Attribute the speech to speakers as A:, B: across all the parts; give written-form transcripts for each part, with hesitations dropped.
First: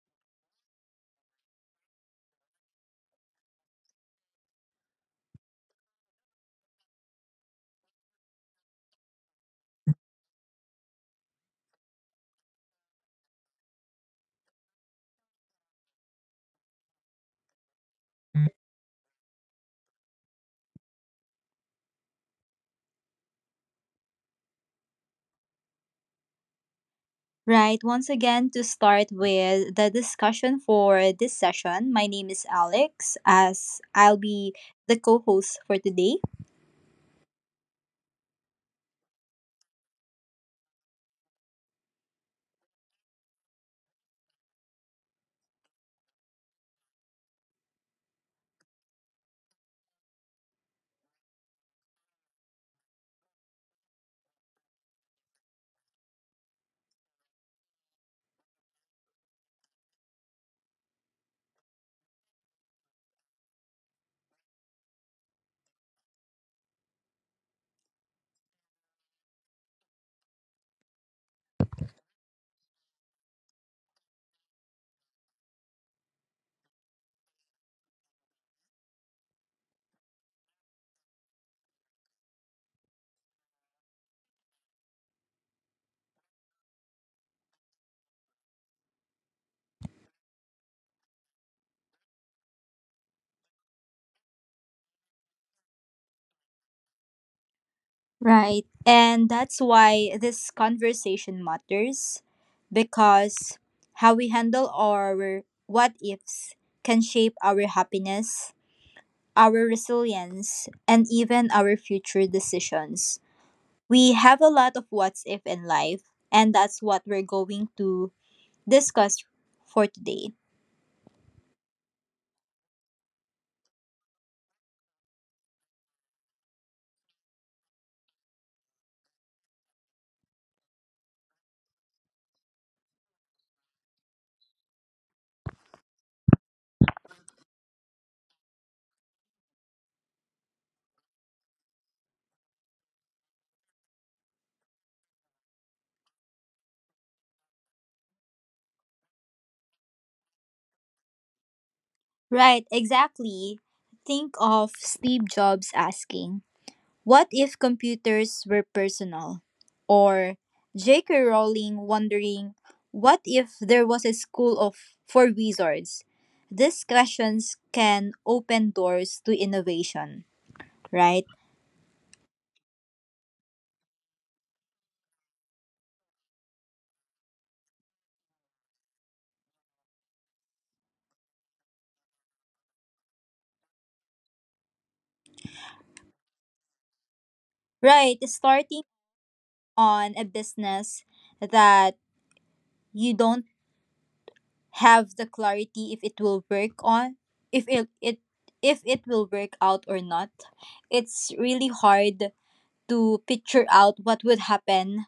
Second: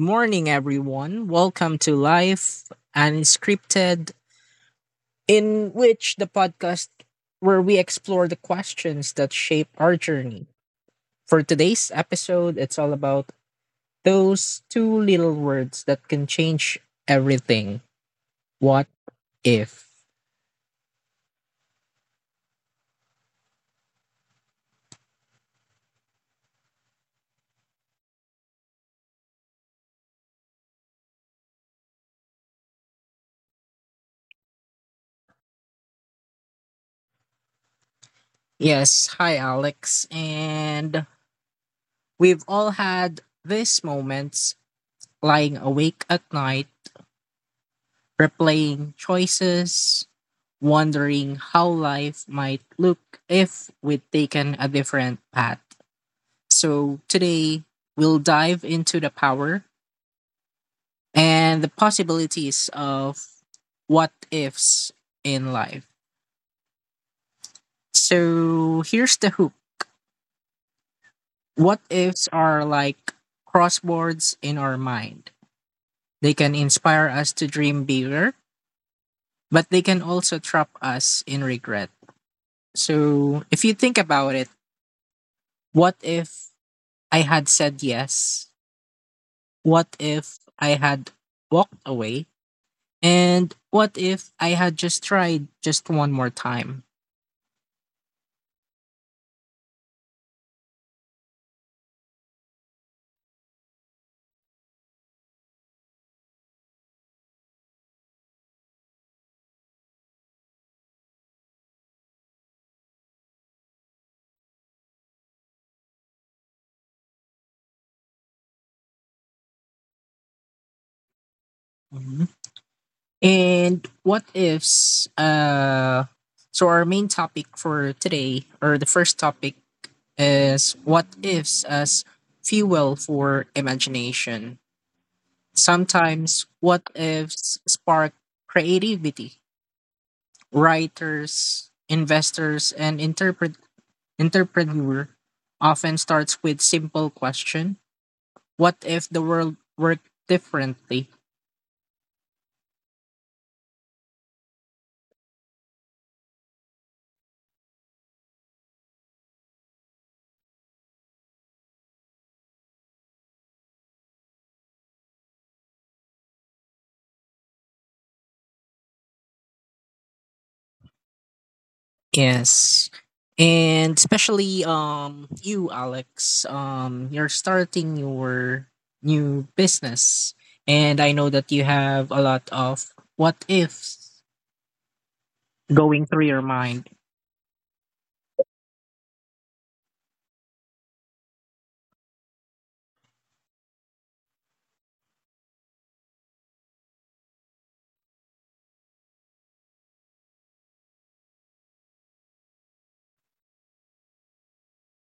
A: morning, everyone. Welcome to Life Unscripted, in which the podcast where we explore the questions that shape our journey. For today's episode, it's all about those two little words that can change everything. What if?
B: Right, once again, to start with the discussion for this session, my name is Alex, as I'll be the co host for today.
A: Yes, hi, Alex. And we've all had these moments lying awake at night, replaying choices, wondering how life might look if we'd taken a different path. So today, we'll dive into the power and the possibilities of what ifs in life. So here's the hook: what ifs are like crosswords in our mind. They can inspire us to dream bigger, but they can also trap us in regret. So if you think about it, what if I had said yes? What if I had walked away? And what if I had just tried just one more time?
B: Right, and that's why this conversation matters because how we handle our what ifs can shape our happiness, our resilience, and even our future decisions. We have a lot of what's if in life, and that's what we're going to discussed for today.
A: Mhm. And what ifs? So our main topic for today, or the first topic, is what ifs as fuel for imagination. Sometimes what ifs spark creativity. Writers, investors, and interpret entrepreneur often starts with simple question: what if the world worked differently?
B: Right, exactly. Think of Steve Jobs asking, what if computers were personal? Or J.K. Rowling wondering, what if there was a school of for wizards? These questions can open doors to innovation, right?
A: Yes, and especially, you, Alex, you're starting your new business, and I know that you have a lot of what ifs going through your mind.
B: Right, starting on a business that you don't have the clarity if it will work on if it, it if it will work out or not. It's really hard to picture out what would happen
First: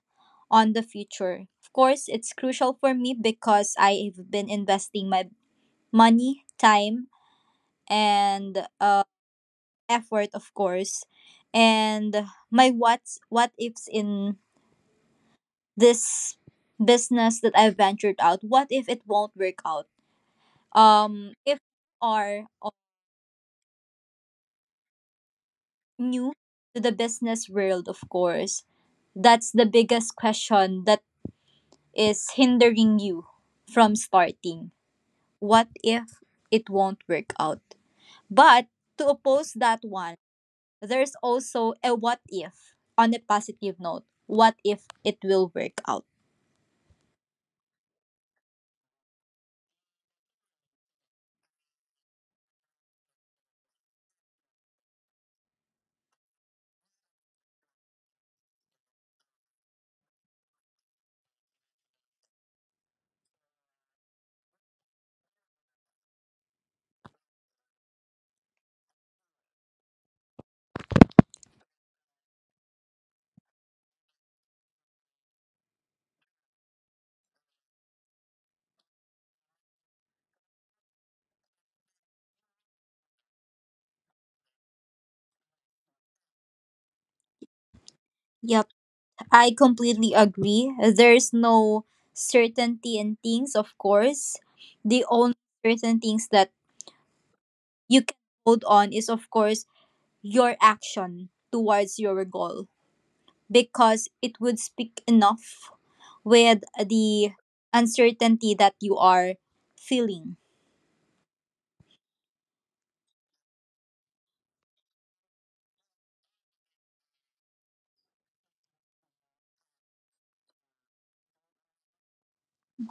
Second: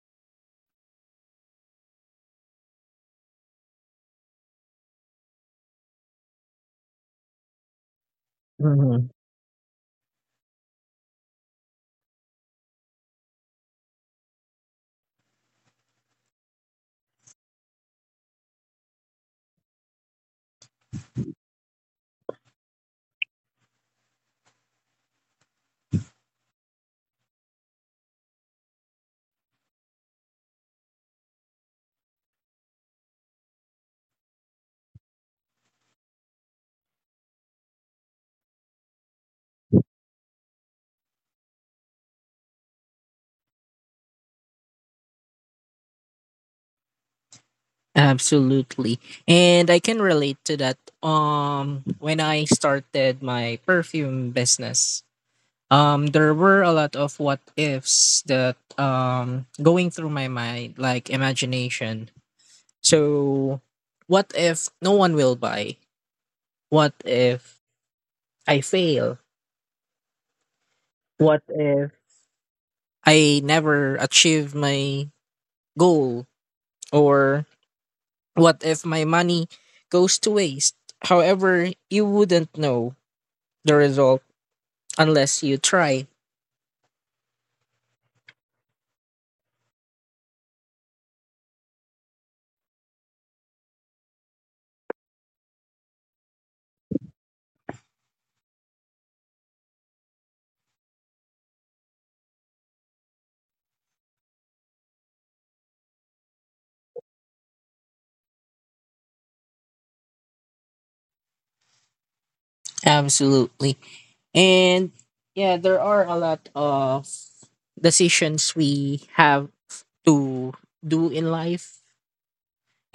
B: on the future. Of course it's crucial for me because I've been investing my money, time, and
A: Mhm.
B: effort, of course. And my what ifs in this business that I ventured out, what if it won't work out? If are new to the business world, of course. That's the biggest question that is hindering you from starting. What if it won't work out? But to oppose that one, there's also a what if on a positive note. What if it will work out?
A: Absolutely, and I can relate to that. When I started my perfume business, there were a lot of what ifs that going through my mind, like imagination. So, what if no one will buy? What if I fail? What if I never achieve my goal? Or what if my money goes to waste? However, you wouldn't know the result unless you try.
B: Yep, I completely agree. There's no certainty in things, of course. The only certain things that you can hold on is, of course, your action towards your goal, because it would speak enough with the uncertainty that you are feeling,
A: Absolutely. And yeah, there are a lot of decisions we have to do in life.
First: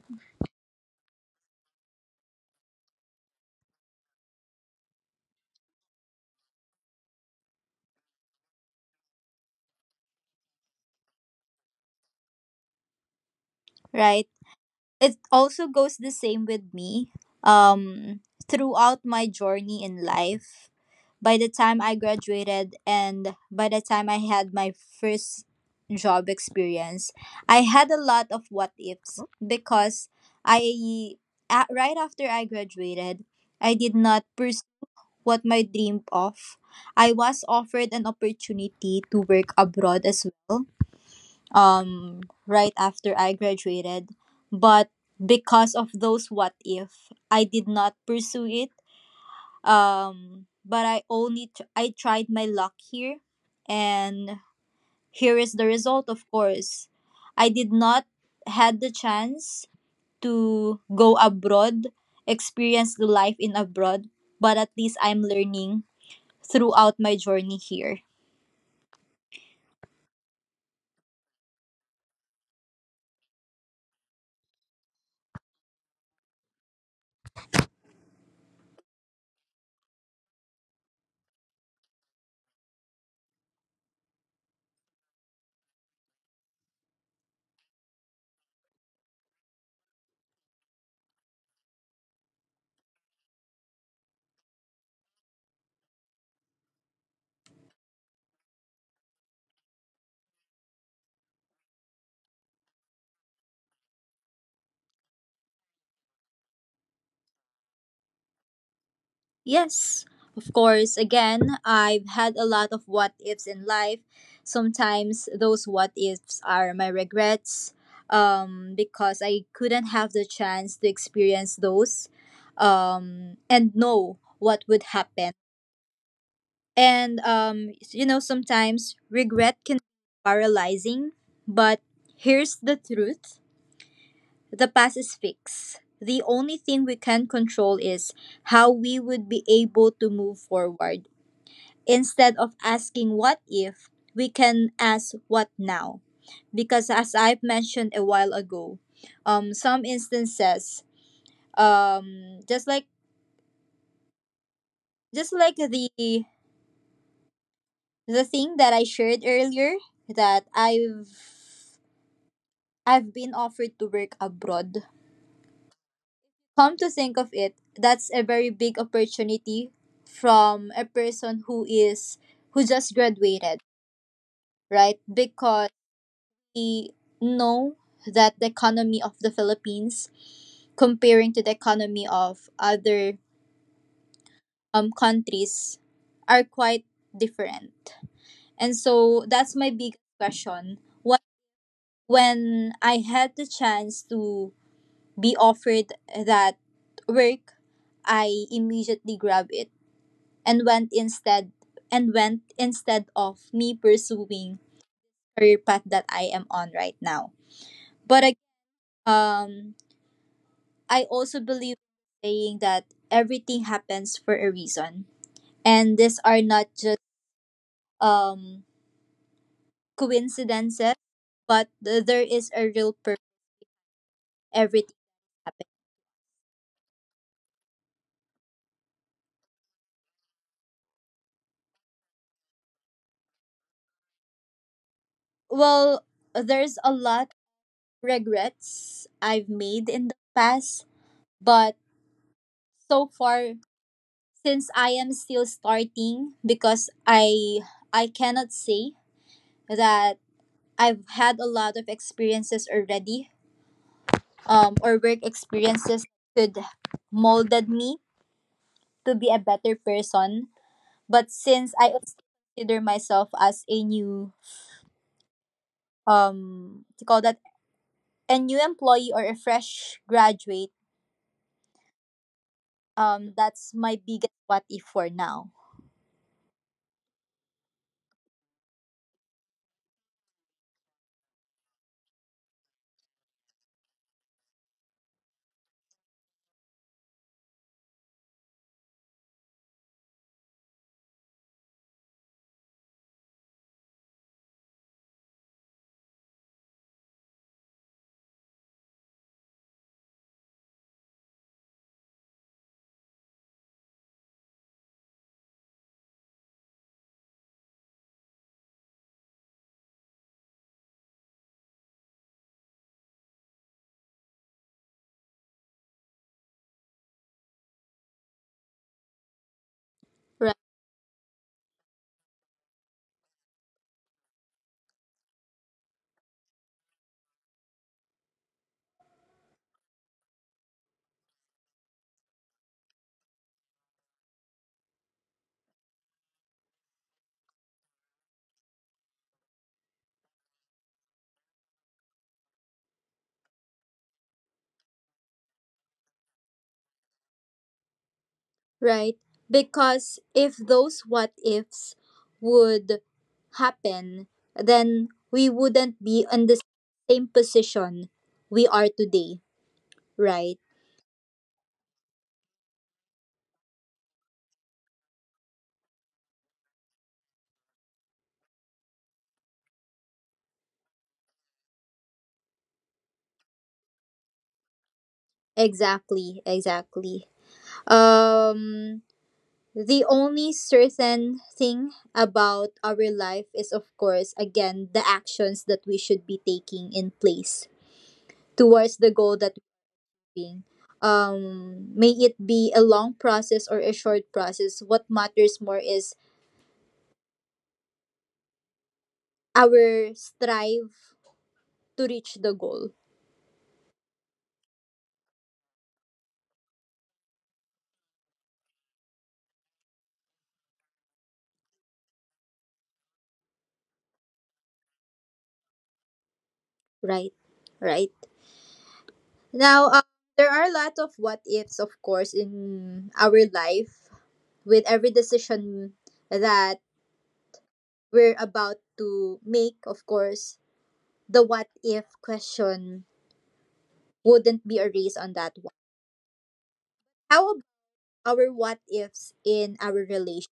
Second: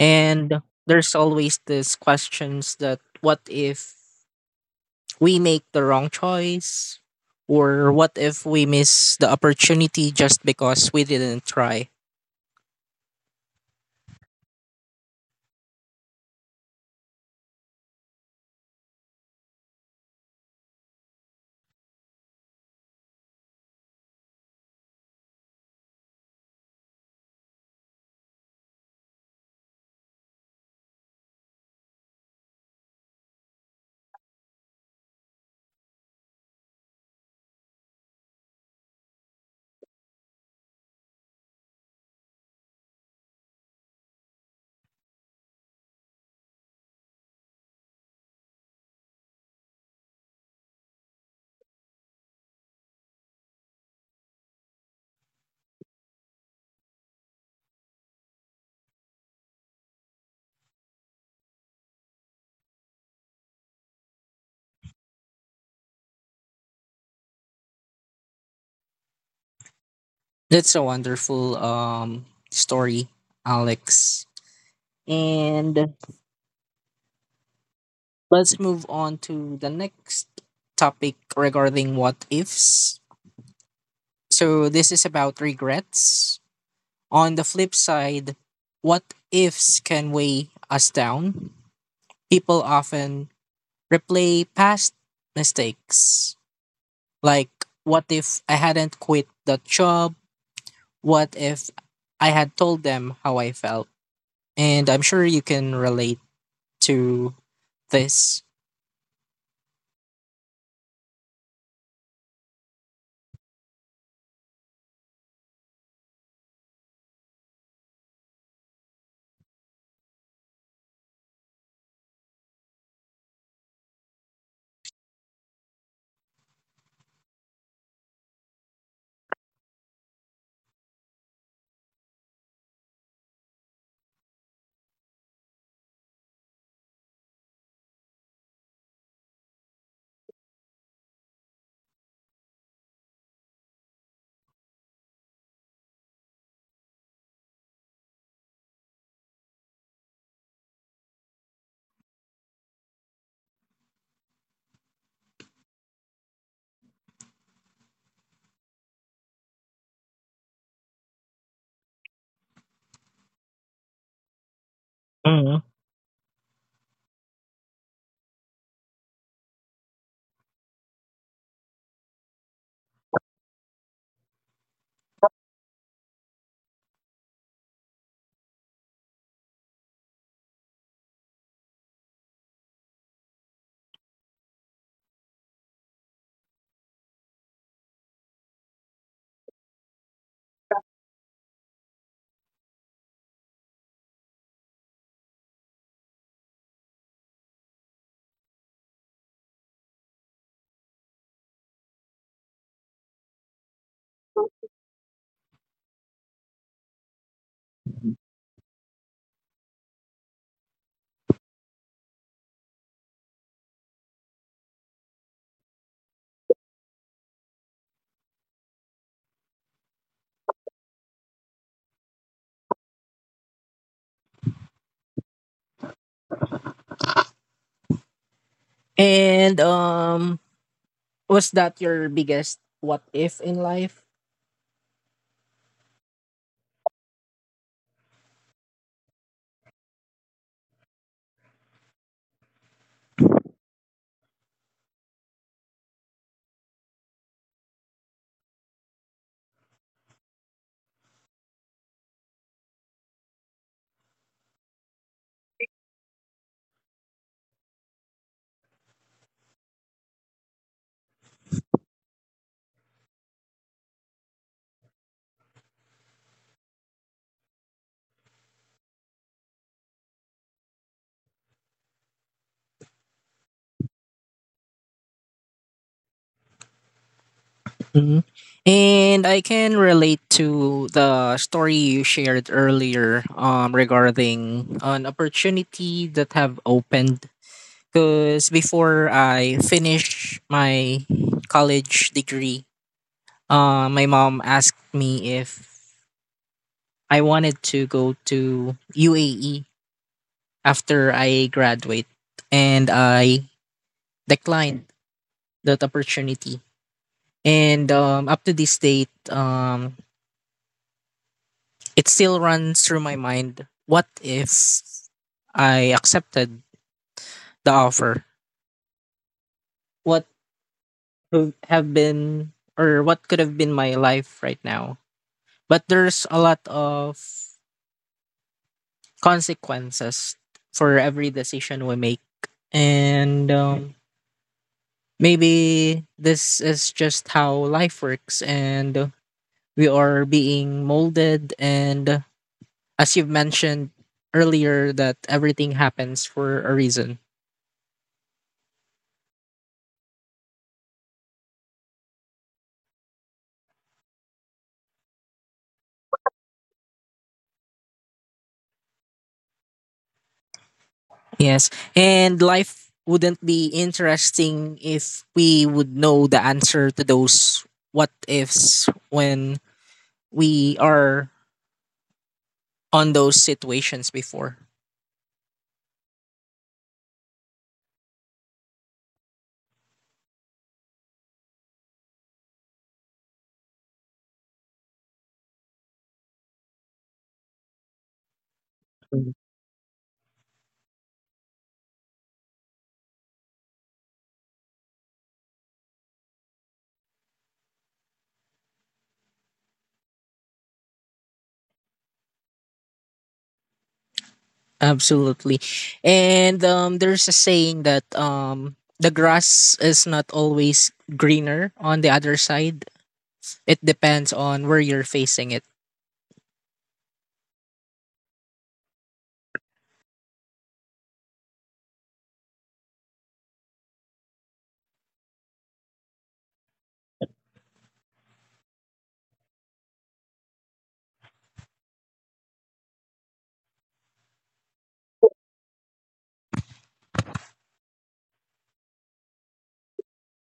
A: And there's always these questions that what if we make the wrong choice? Or what if we miss the opportunity just because we didn't try?
B: right? It also goes the same with me. Um, Throughout my journey in life, by the time I graduated and by the time I had my first job experience, I had a lot of what ifs. Because I, right after I graduated, I did not pursue what my dream of. I was offered an opportunity to work abroad as well, um, right after I graduated. But because of those what if, I did not pursue it. But I tried my luck here, and here is the result. Of course, I did not had the chance to go abroad, experience the life in abroad. But at least I'm learning throughout my journey here.
A: That's a wonderful story, Alex. And let's move on to the next topic regarding what ifs. So this is about regrets. On the flip side, what ifs can weigh us down. People often replay past mistakes. Like, what if I hadn't quit that job? What if I had told them how I felt? And I'm sure you can relate to this.
B: Yes, of course, again, I've had a lot of what ifs in life. Sometimes those what ifs are my regrets, because I couldn't have the chance to experience those, and know what would happen. And sometimes regret can be paralyzing. But here's the truth. The past is fixed. The only thing we can control is how we would be able to move forward. Instead of asking what if, we can ask what now. Because as I've mentioned a while ago, some instances, just like just like the the thing that I shared earlier, that I've been offered to work abroad.
A: Mhm.
B: Come to think of it, that's a very big opportunity from a person who just graduated, right? Because we know that the economy of the Philippines comparing to the economy of other countries are quite different. And so that's my big question. What when I had the chance to be offered that work, I immediately grab it and went instead of me pursuing career path that I am on right now. But um, I also believe saying that everything happens for a reason, and these are not just um coincidences, but there is a real purpose. Everything happens.
A: And was that your biggest what if in life?
B: Well, there's a lot regrets I've made in the past, but so far, since I am still starting, because I cannot say that I've had a lot of experiences already, or work experiences could molded me to be a better person. But since I also consider myself as a new, to call that, a new employee or a fresh graduate, that's my biggest what if for now.
A: Mhm. And I can relate to the story you shared earlier, regarding an opportunity that have opened. Because before I finish my college degree, my mom asked me if I wanted to go to UAE after I graduate, and I declined that opportunity. And up to this date, it still runs through my mind, what if I accepted the offer? What would have been or what could have been my life right now? But there's a lot of consequences for every decision we make. And maybe this is just how life works and we are being molded. And as you've mentioned earlier, that everything happens for a reason.
B: Right? Because if those what ifs would happen, then we wouldn't be on the same position we are today, right?
A: Yes. And life wouldn't be interesting if we would know the answer to those what ifs when we are on those situations before.
B: Exactly, exactly. Um the only certain thing about our life is, of course, again, the actions that we should be taking in place towards the goal
A: Mm.
B: that being. May it be a long process or a short process, what matters more is our strive to reach the goal,
A: Absolutely. And there's a saying that the grass is not always greener on the other side. It depends on where you're facing it.
B: right? Right. Now, there are a lot of what ifs, of course, in our life. With every decision that we're about to make, of course, the what if question wouldn't be a race on that one. How about our what ifs in our relation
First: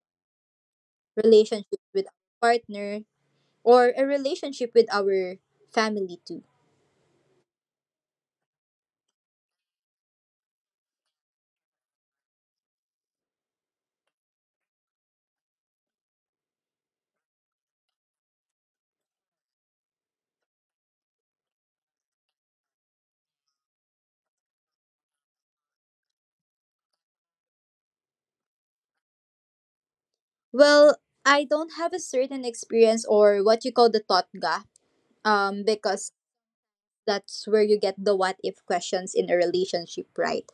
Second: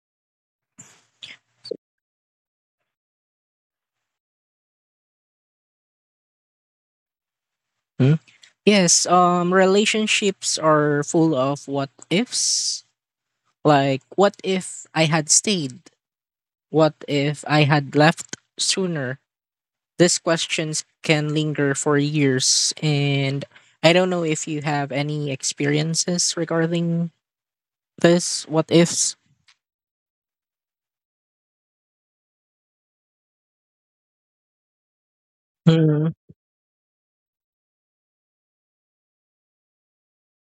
B: relationships with our partner, or a relationship with our family too?
A: Mm. Yes, relationships are full of what ifs. Like, what if I had stayed? What if I had left sooner? These questions can linger for years, and I don't know if you have any experiences regarding this what ifs.
B: Well, I don't have a certain experience or what you call the thought gap, because
A: Hmm.
B: that's where you get the what if questions in a relationship, right?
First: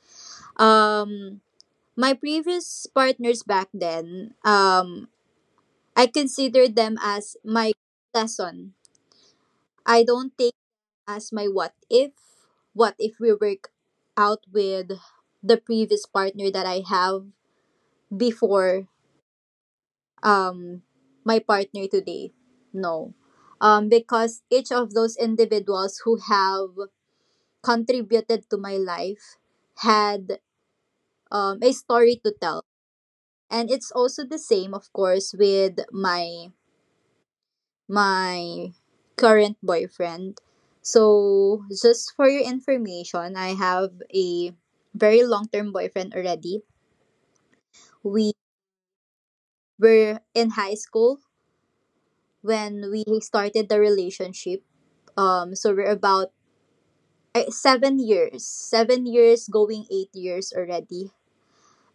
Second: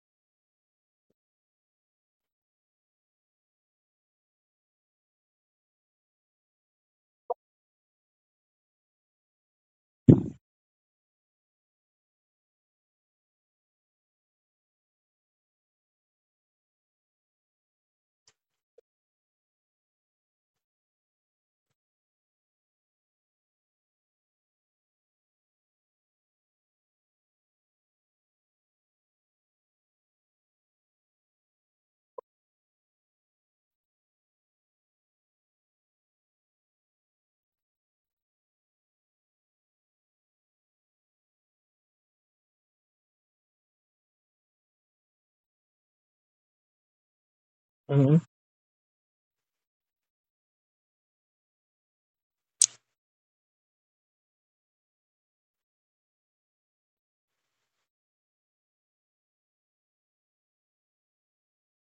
B: Um, my previous partners back then, I considered them as my lesson. I don't take as my what if. What if we work out with the previous partner that I have before, um my partner today? No, because each of those individuals who have contributed to my life had, a story to tell. And it's also the same, of course, with my current boyfriend. So just for your information, I have a very long-term boyfriend already.
A: Hmm.
B: We were in high school when we started the relationship, so we're about seven years going 8 years already.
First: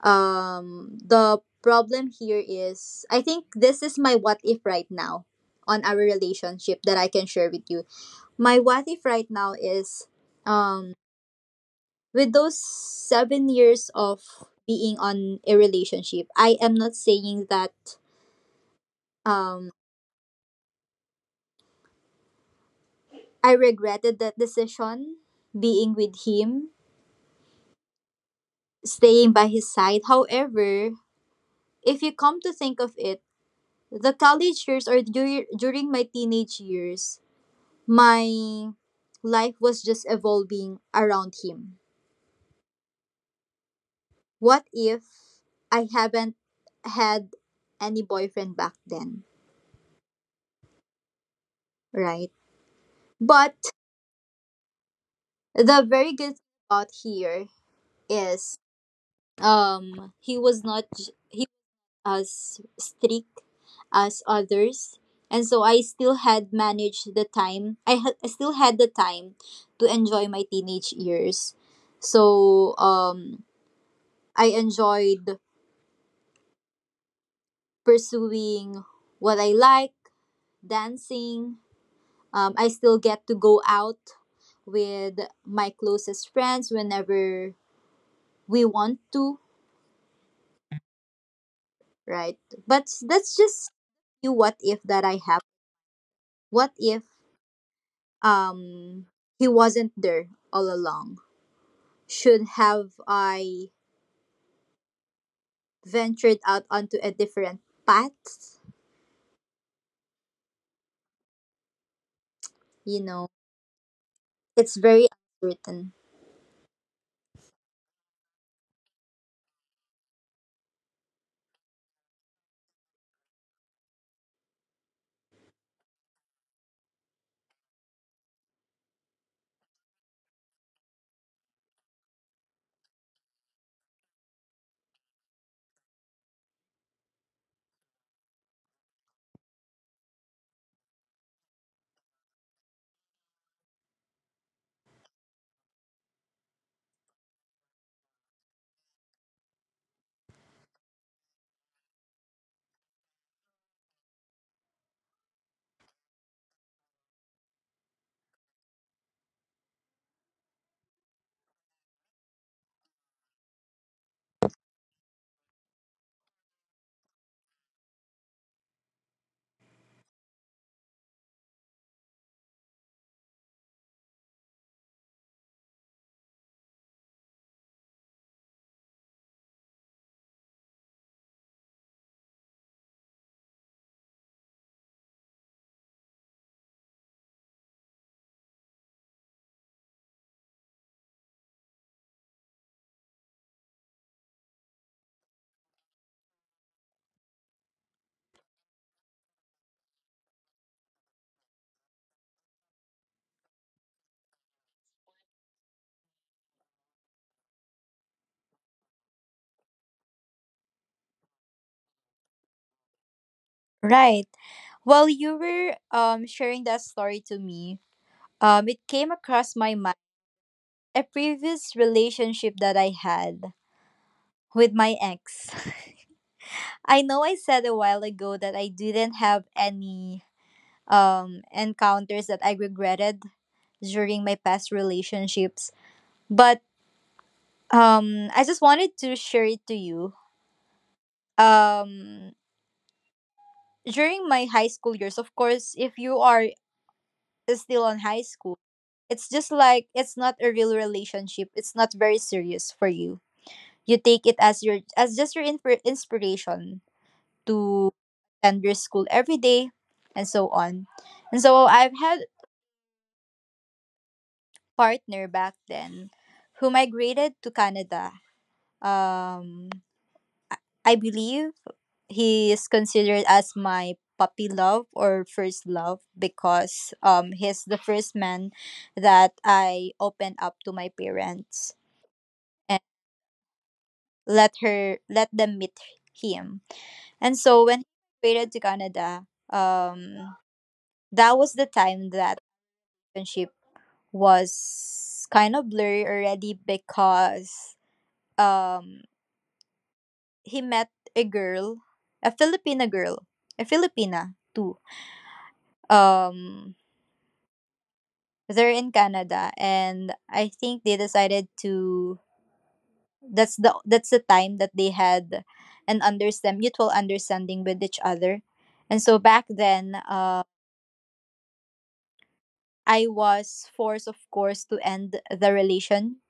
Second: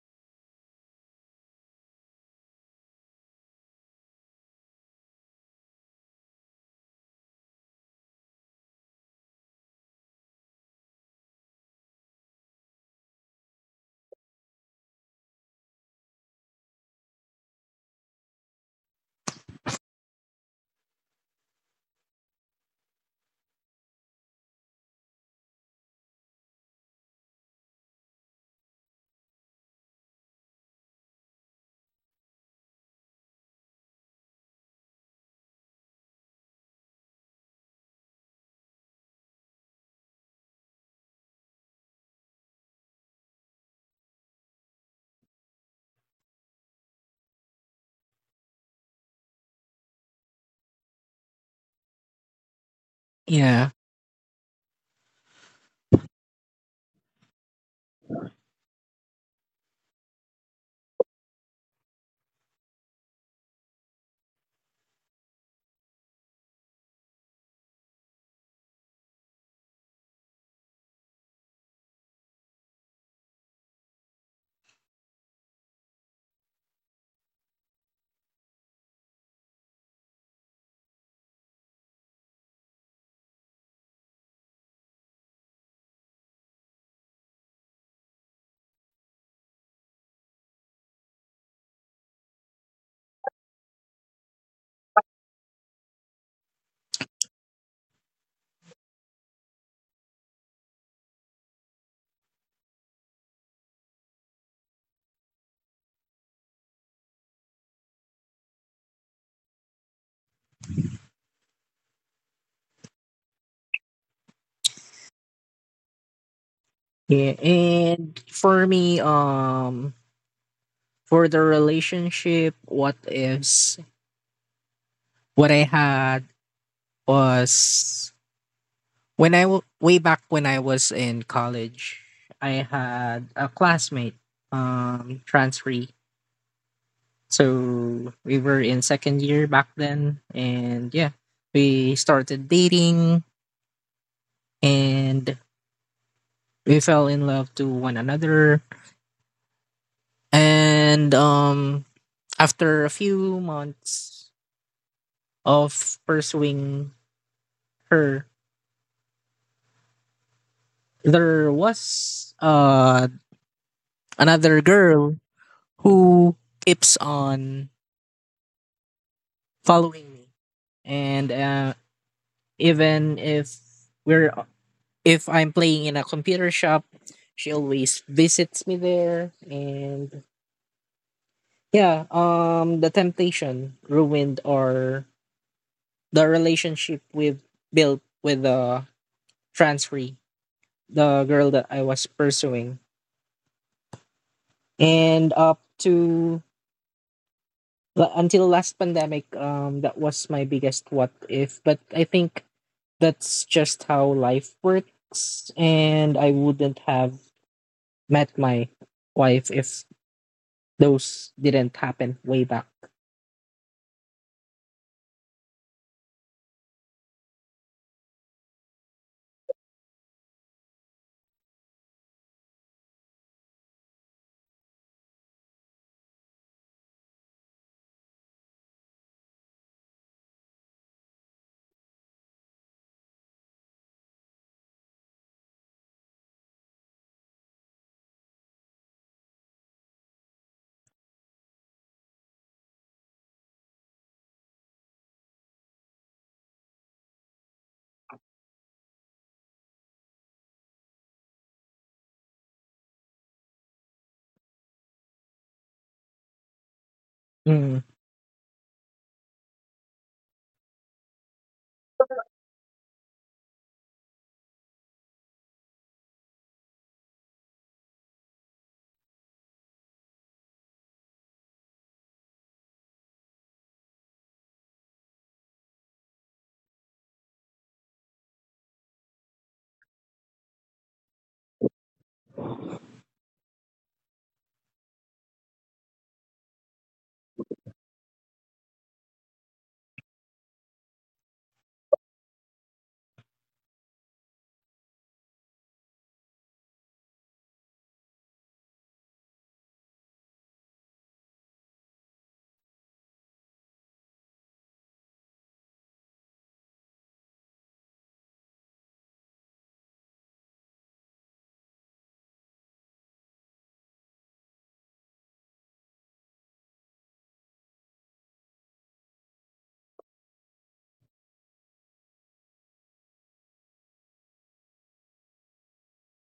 B: The problem here is, I think this is my what if right now on our relationship that I can share with you. My what if right now is, um with those 7 years of being on a relationship, I am not saying that, um I regretted that decision being with him, staying by his side. However, if you come to think of it, the college years, or during my teenage years, my life was just evolving around him. What if I haven't had any boyfriend back then, right? But
A: Yeah.
B: the very good thing about here is, he was not as strict as others, and so I still had managed the time, I still had the time to enjoy my teenage years. So, I enjoyed pursuing what I like, dancing. I still get to go out with my closest friends whenever we want to, right? But that's just you what if that I have. What if, um he wasn't there all along? Should have I ventured out onto a different path? You know, it's very uncertain.
A: Yeah. And for me, for the relationship what ifs, what I had was when way back when I was in college, I had a classmate, transferee. So we were in second year back then, and yeah, we started dating and we fell in love to one another. And after a few months of pursuing her, there was another girl who keeps on following me, and even we're if I'm playing in a computer shop, she always visits me there. And yeah, the temptation ruined our the relationship we've built with the transferee, the girl that I was pursuing, and up to until last pandemic, that was my biggest what if. But I think that's just how life works, and I wouldn't have met my wife if those didn't happen way back.
B: Right. While you were sharing that story to me, it came across my mind a previous relationship that I had with my ex. I know I said a while ago that I didn't have any encounters that I regretted during my past relationships, but I just wanted to share it to you. Um, during my high school years, of course, if you are still on high school, it's just like it's not a real relationship. It's not very serious for you. You take it as just your inspiration
A: Mm,
B: to attend your school every day, and so on. And so I've had partner back then, who migrated to Canada. Um, I believe he is considered as my puppy love or first love, because he's the first man that I opened up to my parents and let them meet him. And so when he migrated to Canada, um that was the time that relationship was kind of blurry already, because um he met a girl, a Filipina too, um they're in Canada, and I think they decided to, that's the time that they had an understand mutual understanding with each other. And so back then, I was forced, of course, to end the relation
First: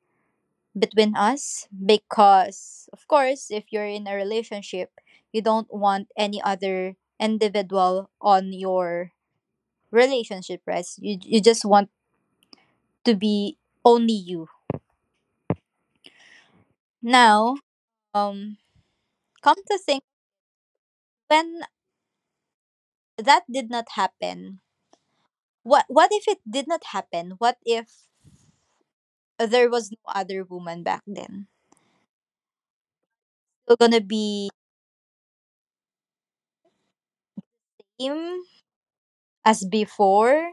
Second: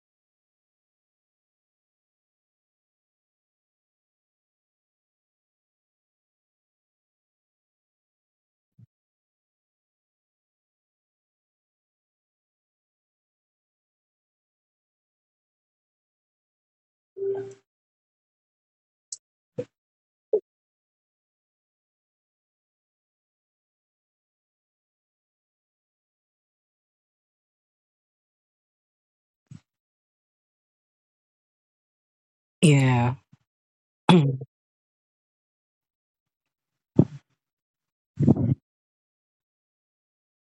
B: between us, because of course, if you're in a relationship, you don't want any other individual on your relationship, right? You just want to be only you now. Um, come to think, when that did not happen, what if it did not happen? What if there was no other woman back then?
A: yeah,
B: Still gonna be him as before?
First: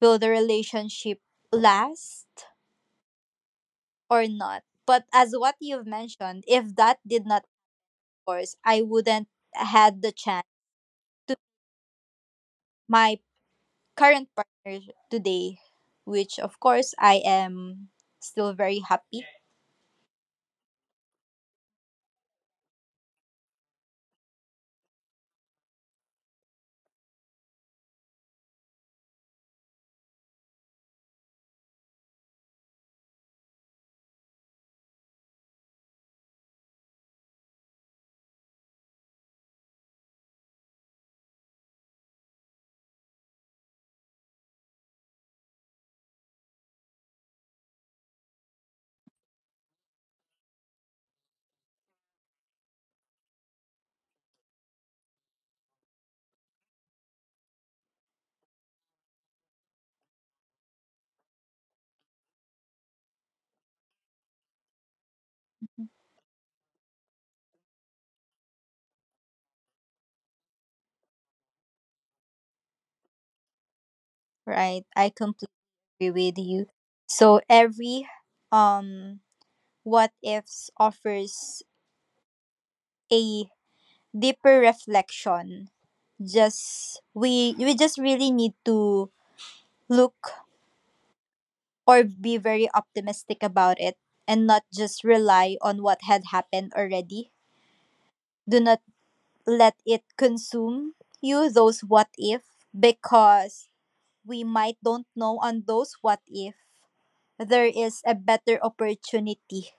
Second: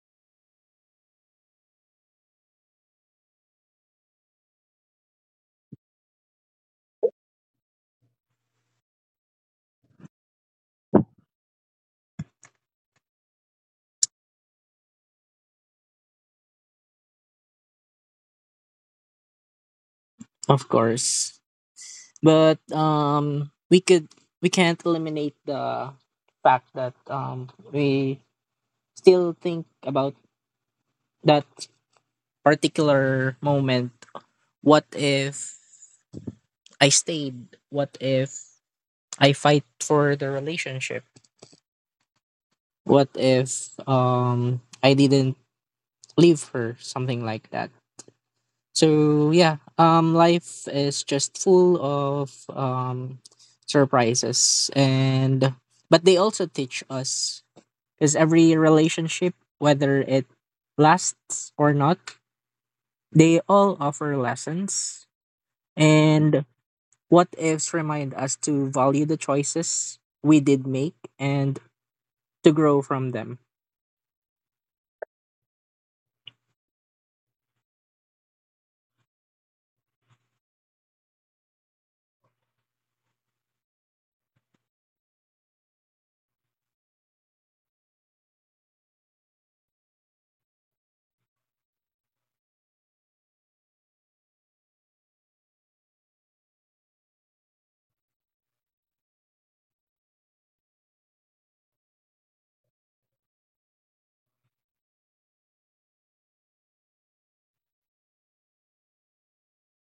B: Will the relationship last or not? But as what you've mentioned, if that did not course, I wouldn't had the chance to my current partner today, which of course I am still very happy.
A: of course. But we could we can't eliminate the fact that we still think about that particular moment. What if I stayed? What if I fight for the relationship? What if I didn't leave her? Something like that. So yeah, life is just full of surprises, and but they also teach us because every relationship, whether it lasts or not, they all offer lessons. And what ifs remind us to value the choices we did make and to grow from them.
B: Right, I completely agree with you. So every, um what ifs offers a deeper reflection. Just, we just really need to look or be very optimistic about it, and not just rely on what had happened already. Do not let it consume you those what if, because we might don't know on those what if there is a better opportunity.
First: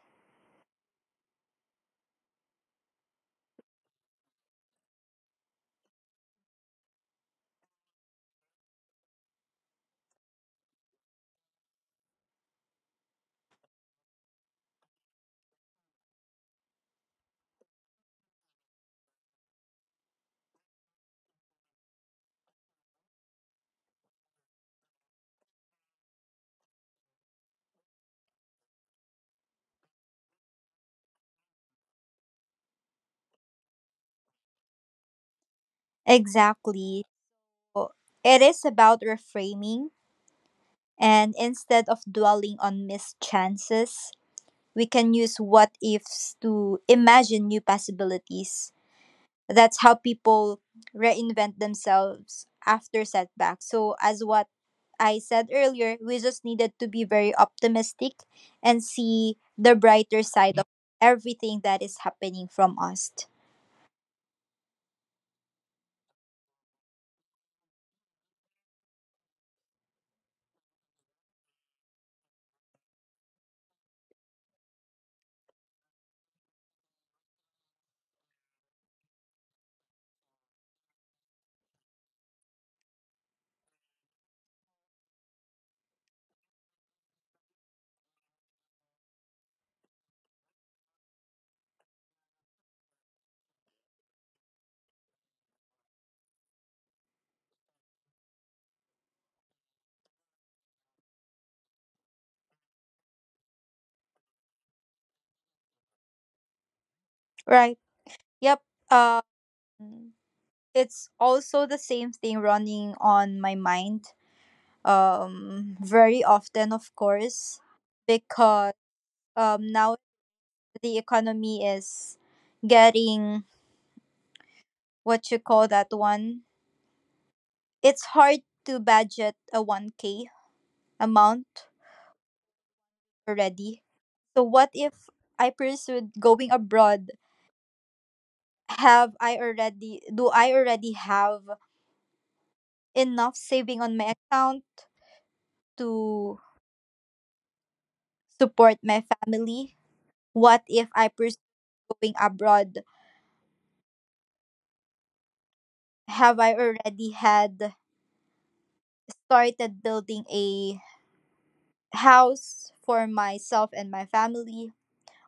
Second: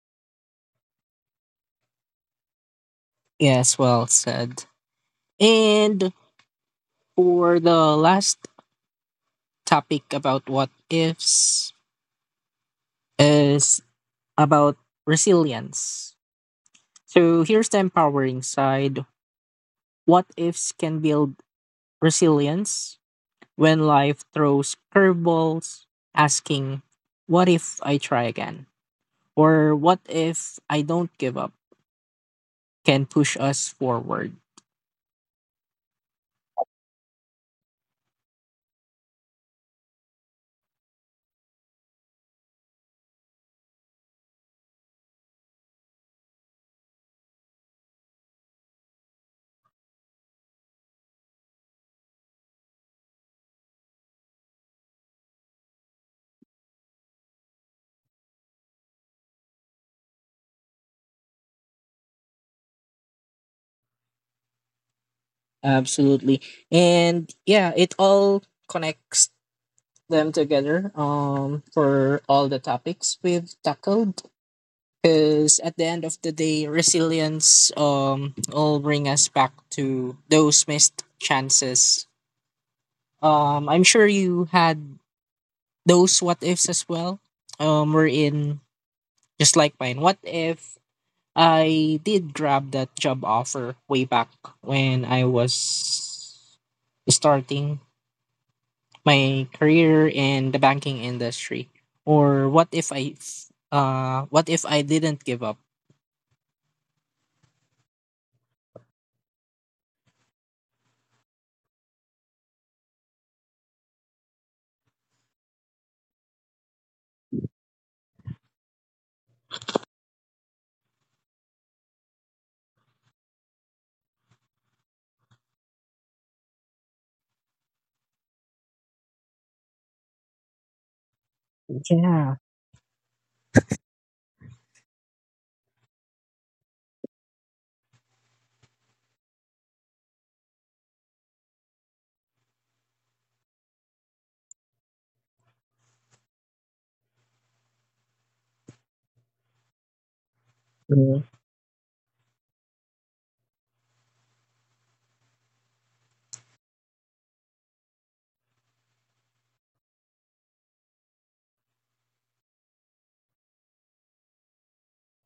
A: Yes, well said. And for the last topic about what ifs is about resilience. So here's the empowering side. What ifs can build resilience when life throws curveballs, asking, what if I try again? Or what if I don't give up? Can push us forward.
B: Exactly. So, it is about reframing, and instead of dwelling on missed chances, we can use what ifs to imagine new possibilities. That's how people reinvent themselves after setbacks. So, as what I said earlier, we just needed to be very optimistic and see the brighter side of everything that is happening from us.
A: Absolutely. And yeah, it all connects them together, for all the topics we've tackled. Because at the end of the day, resilience will bring us back to those missed chances. I'm sure you had those what ifs as well. We're in Just like mine. What if I did grab that job offer way back when I was starting my career in the banking industry? Or what if what if I didn't give up?
B: Right. Yep. Um, it's also the same thing running on my mind, very often, of course, because, now the economy is getting what you call that one. It's hard to budget a 1K amount
A: Yeah.
B: already. So, what if I pursued going abroad? Have I already, do I already have enough saving on my account to support my family? What if I pursue going abroad? Have I already had started building a house for myself and my family?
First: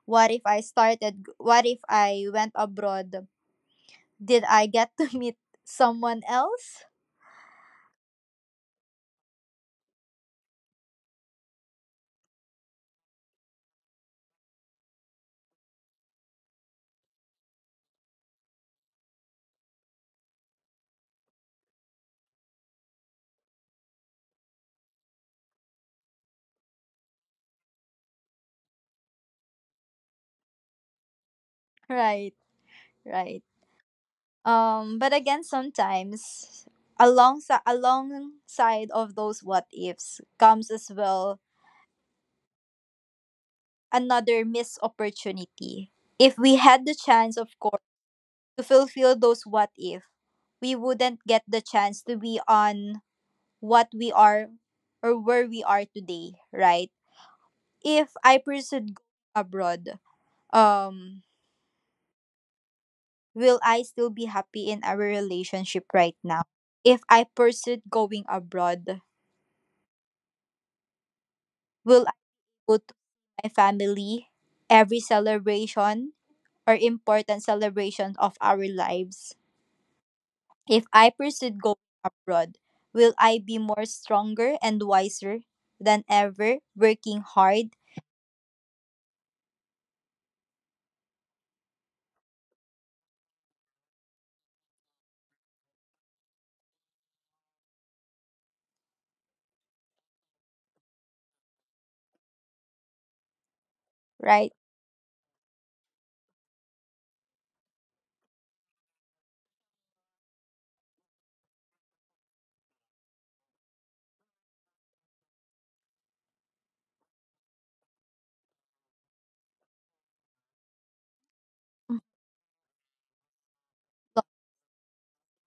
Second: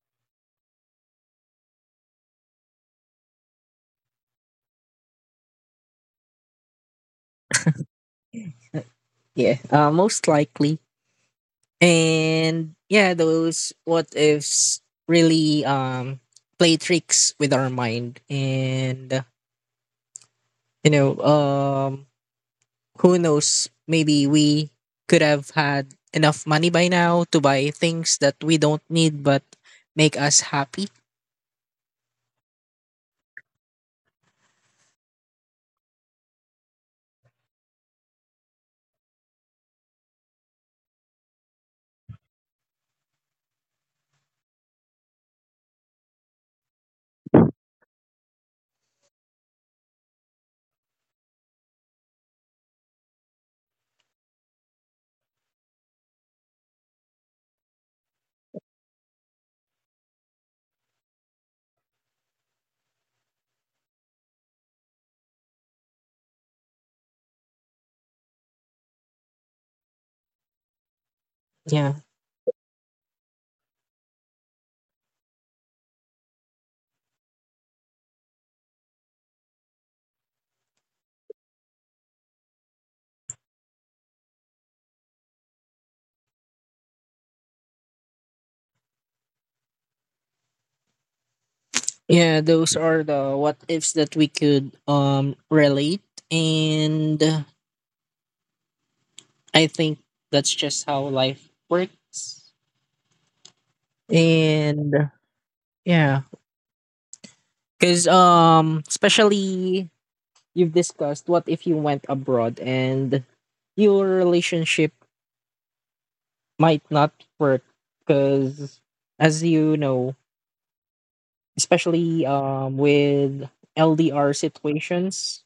B: What if I went abroad? Did I get to meet someone else?
A: Mm. Yeah, most likely. And yeah, those what ifs really play tricks with our mind, and you know, um who knows, maybe we could have had enough money by now to buy things that we don't need but make us happy.
B: Right, right. But again, sometimes alongside of those what ifs comes as well another missed opportunity. If we had the chance, of course, to fulfill those what if, we wouldn't get the chance to be on what we are or where we are today, right? If I pursued going abroad, um, will I still be happy in our relationship right now? If I pursued going abroad,
A: Yeah.
B: will I go to my family every celebration or important celebration of our lives? If I pursued going abroad, will I be more stronger and wiser than ever, working hard,
A: Yeah, those are the what ifs that we could relate, and I think that's just how life works.
B: right?
A: And yeah. Because especially you've discussed what if you went abroad and your relationship might not work because as you know, especially with LDR situations,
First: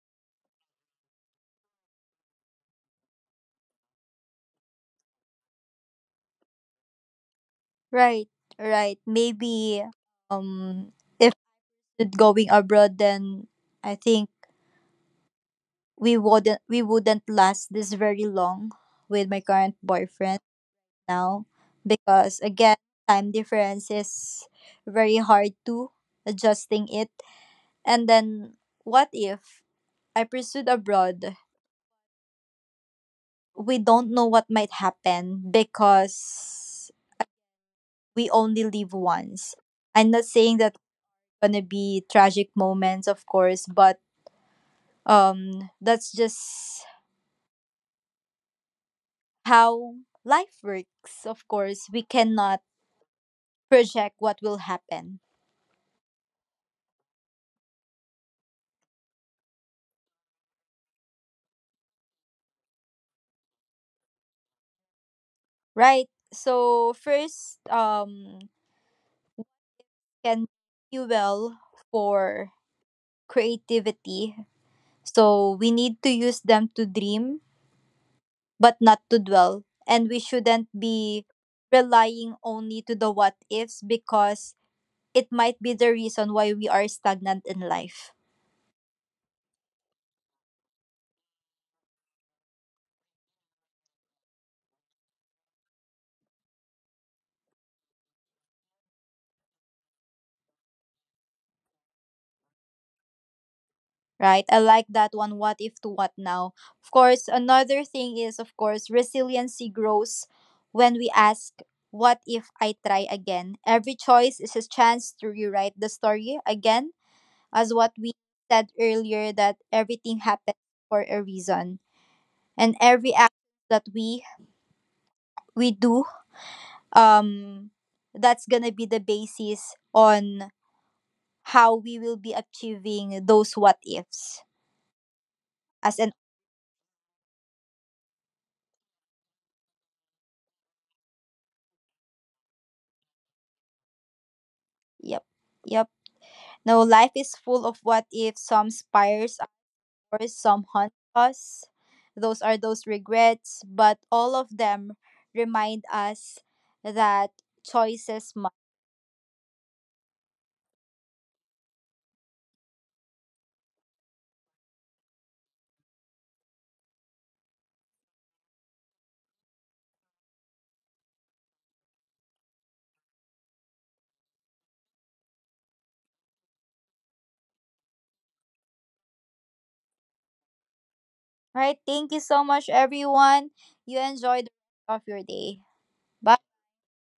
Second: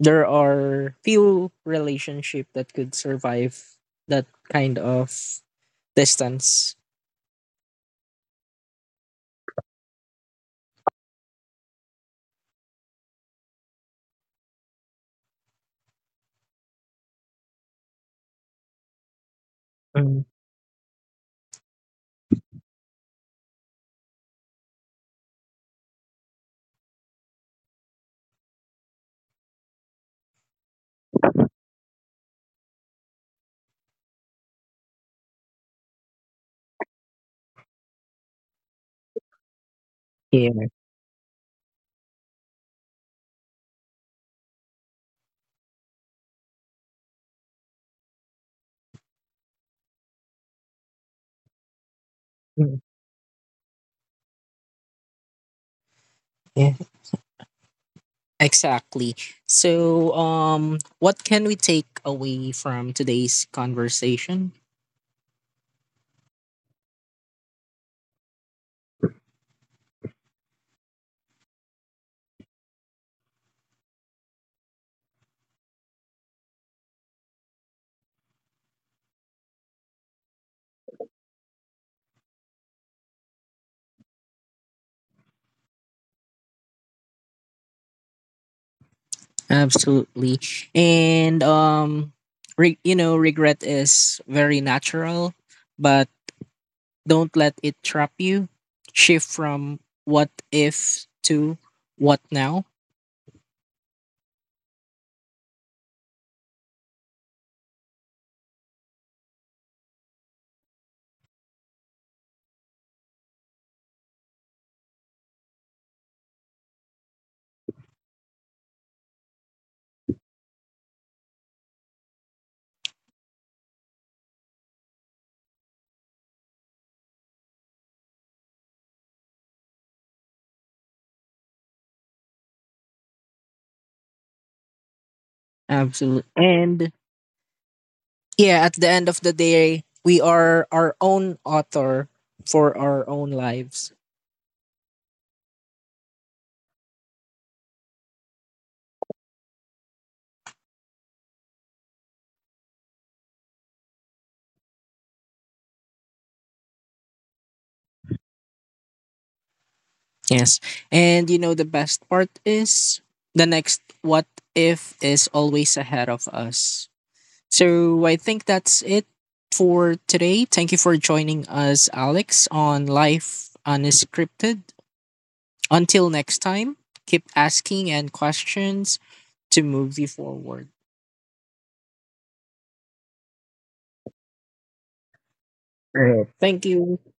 A: there are few relationship that could survive that kind of distance.
B: Right, right. Maybe um if it going abroad, then I think we wouldn't last this very long with my current
A: Mm,
B: boyfriend now, because again, time difference is very hard to adjusting it. And then what if I pursued abroad, we don't know what might happen, because we only live once. I'm not saying
A: yeah.
B: that gonna be tragic moments, of course, but that's just how life works. Of course, we cannot
A: Mm.
B: project what will happen,
A: Exactly. So, what can we take away from today's conversation?
B: right? So first, can fuel for creativity. So we need to use them to dream, but not to dwell. And we shouldn't be relying only to the what ifs, because it might be the reason why we are stagnant in life.
A: Absolutely. And regret is very natural, but don't let it trap you. Shift from what if to what now.
B: Right? I like that one. What if to what now? Of course, another thing is, of course, resiliency grows when we ask, what if I try again? Every choice is a chance to rewrite the story again, as what we said earlier, that everything happens for a reason. And every act that we do, um, that's gonna be the basis on how we will be achieving those what ifs. As an
A: Absolutely. And yeah, at the end of the day, we are our own author for our own lives.
B: yep. Yep. No, life is full of what if. Some spires ours, some haunt us. Those are those regrets, but all of them remind us that choices matter.
A: Yes. And you know, the best part is the next what if is always ahead of us. So I think that's it for today. Thank you for joining us, Alex, on Life Unscripted. Until next time, keep asking and questions to move you forward.
B: Right? Thank you so much, everyone. You enjoy the rest of your day. Bye.
A: Thank you.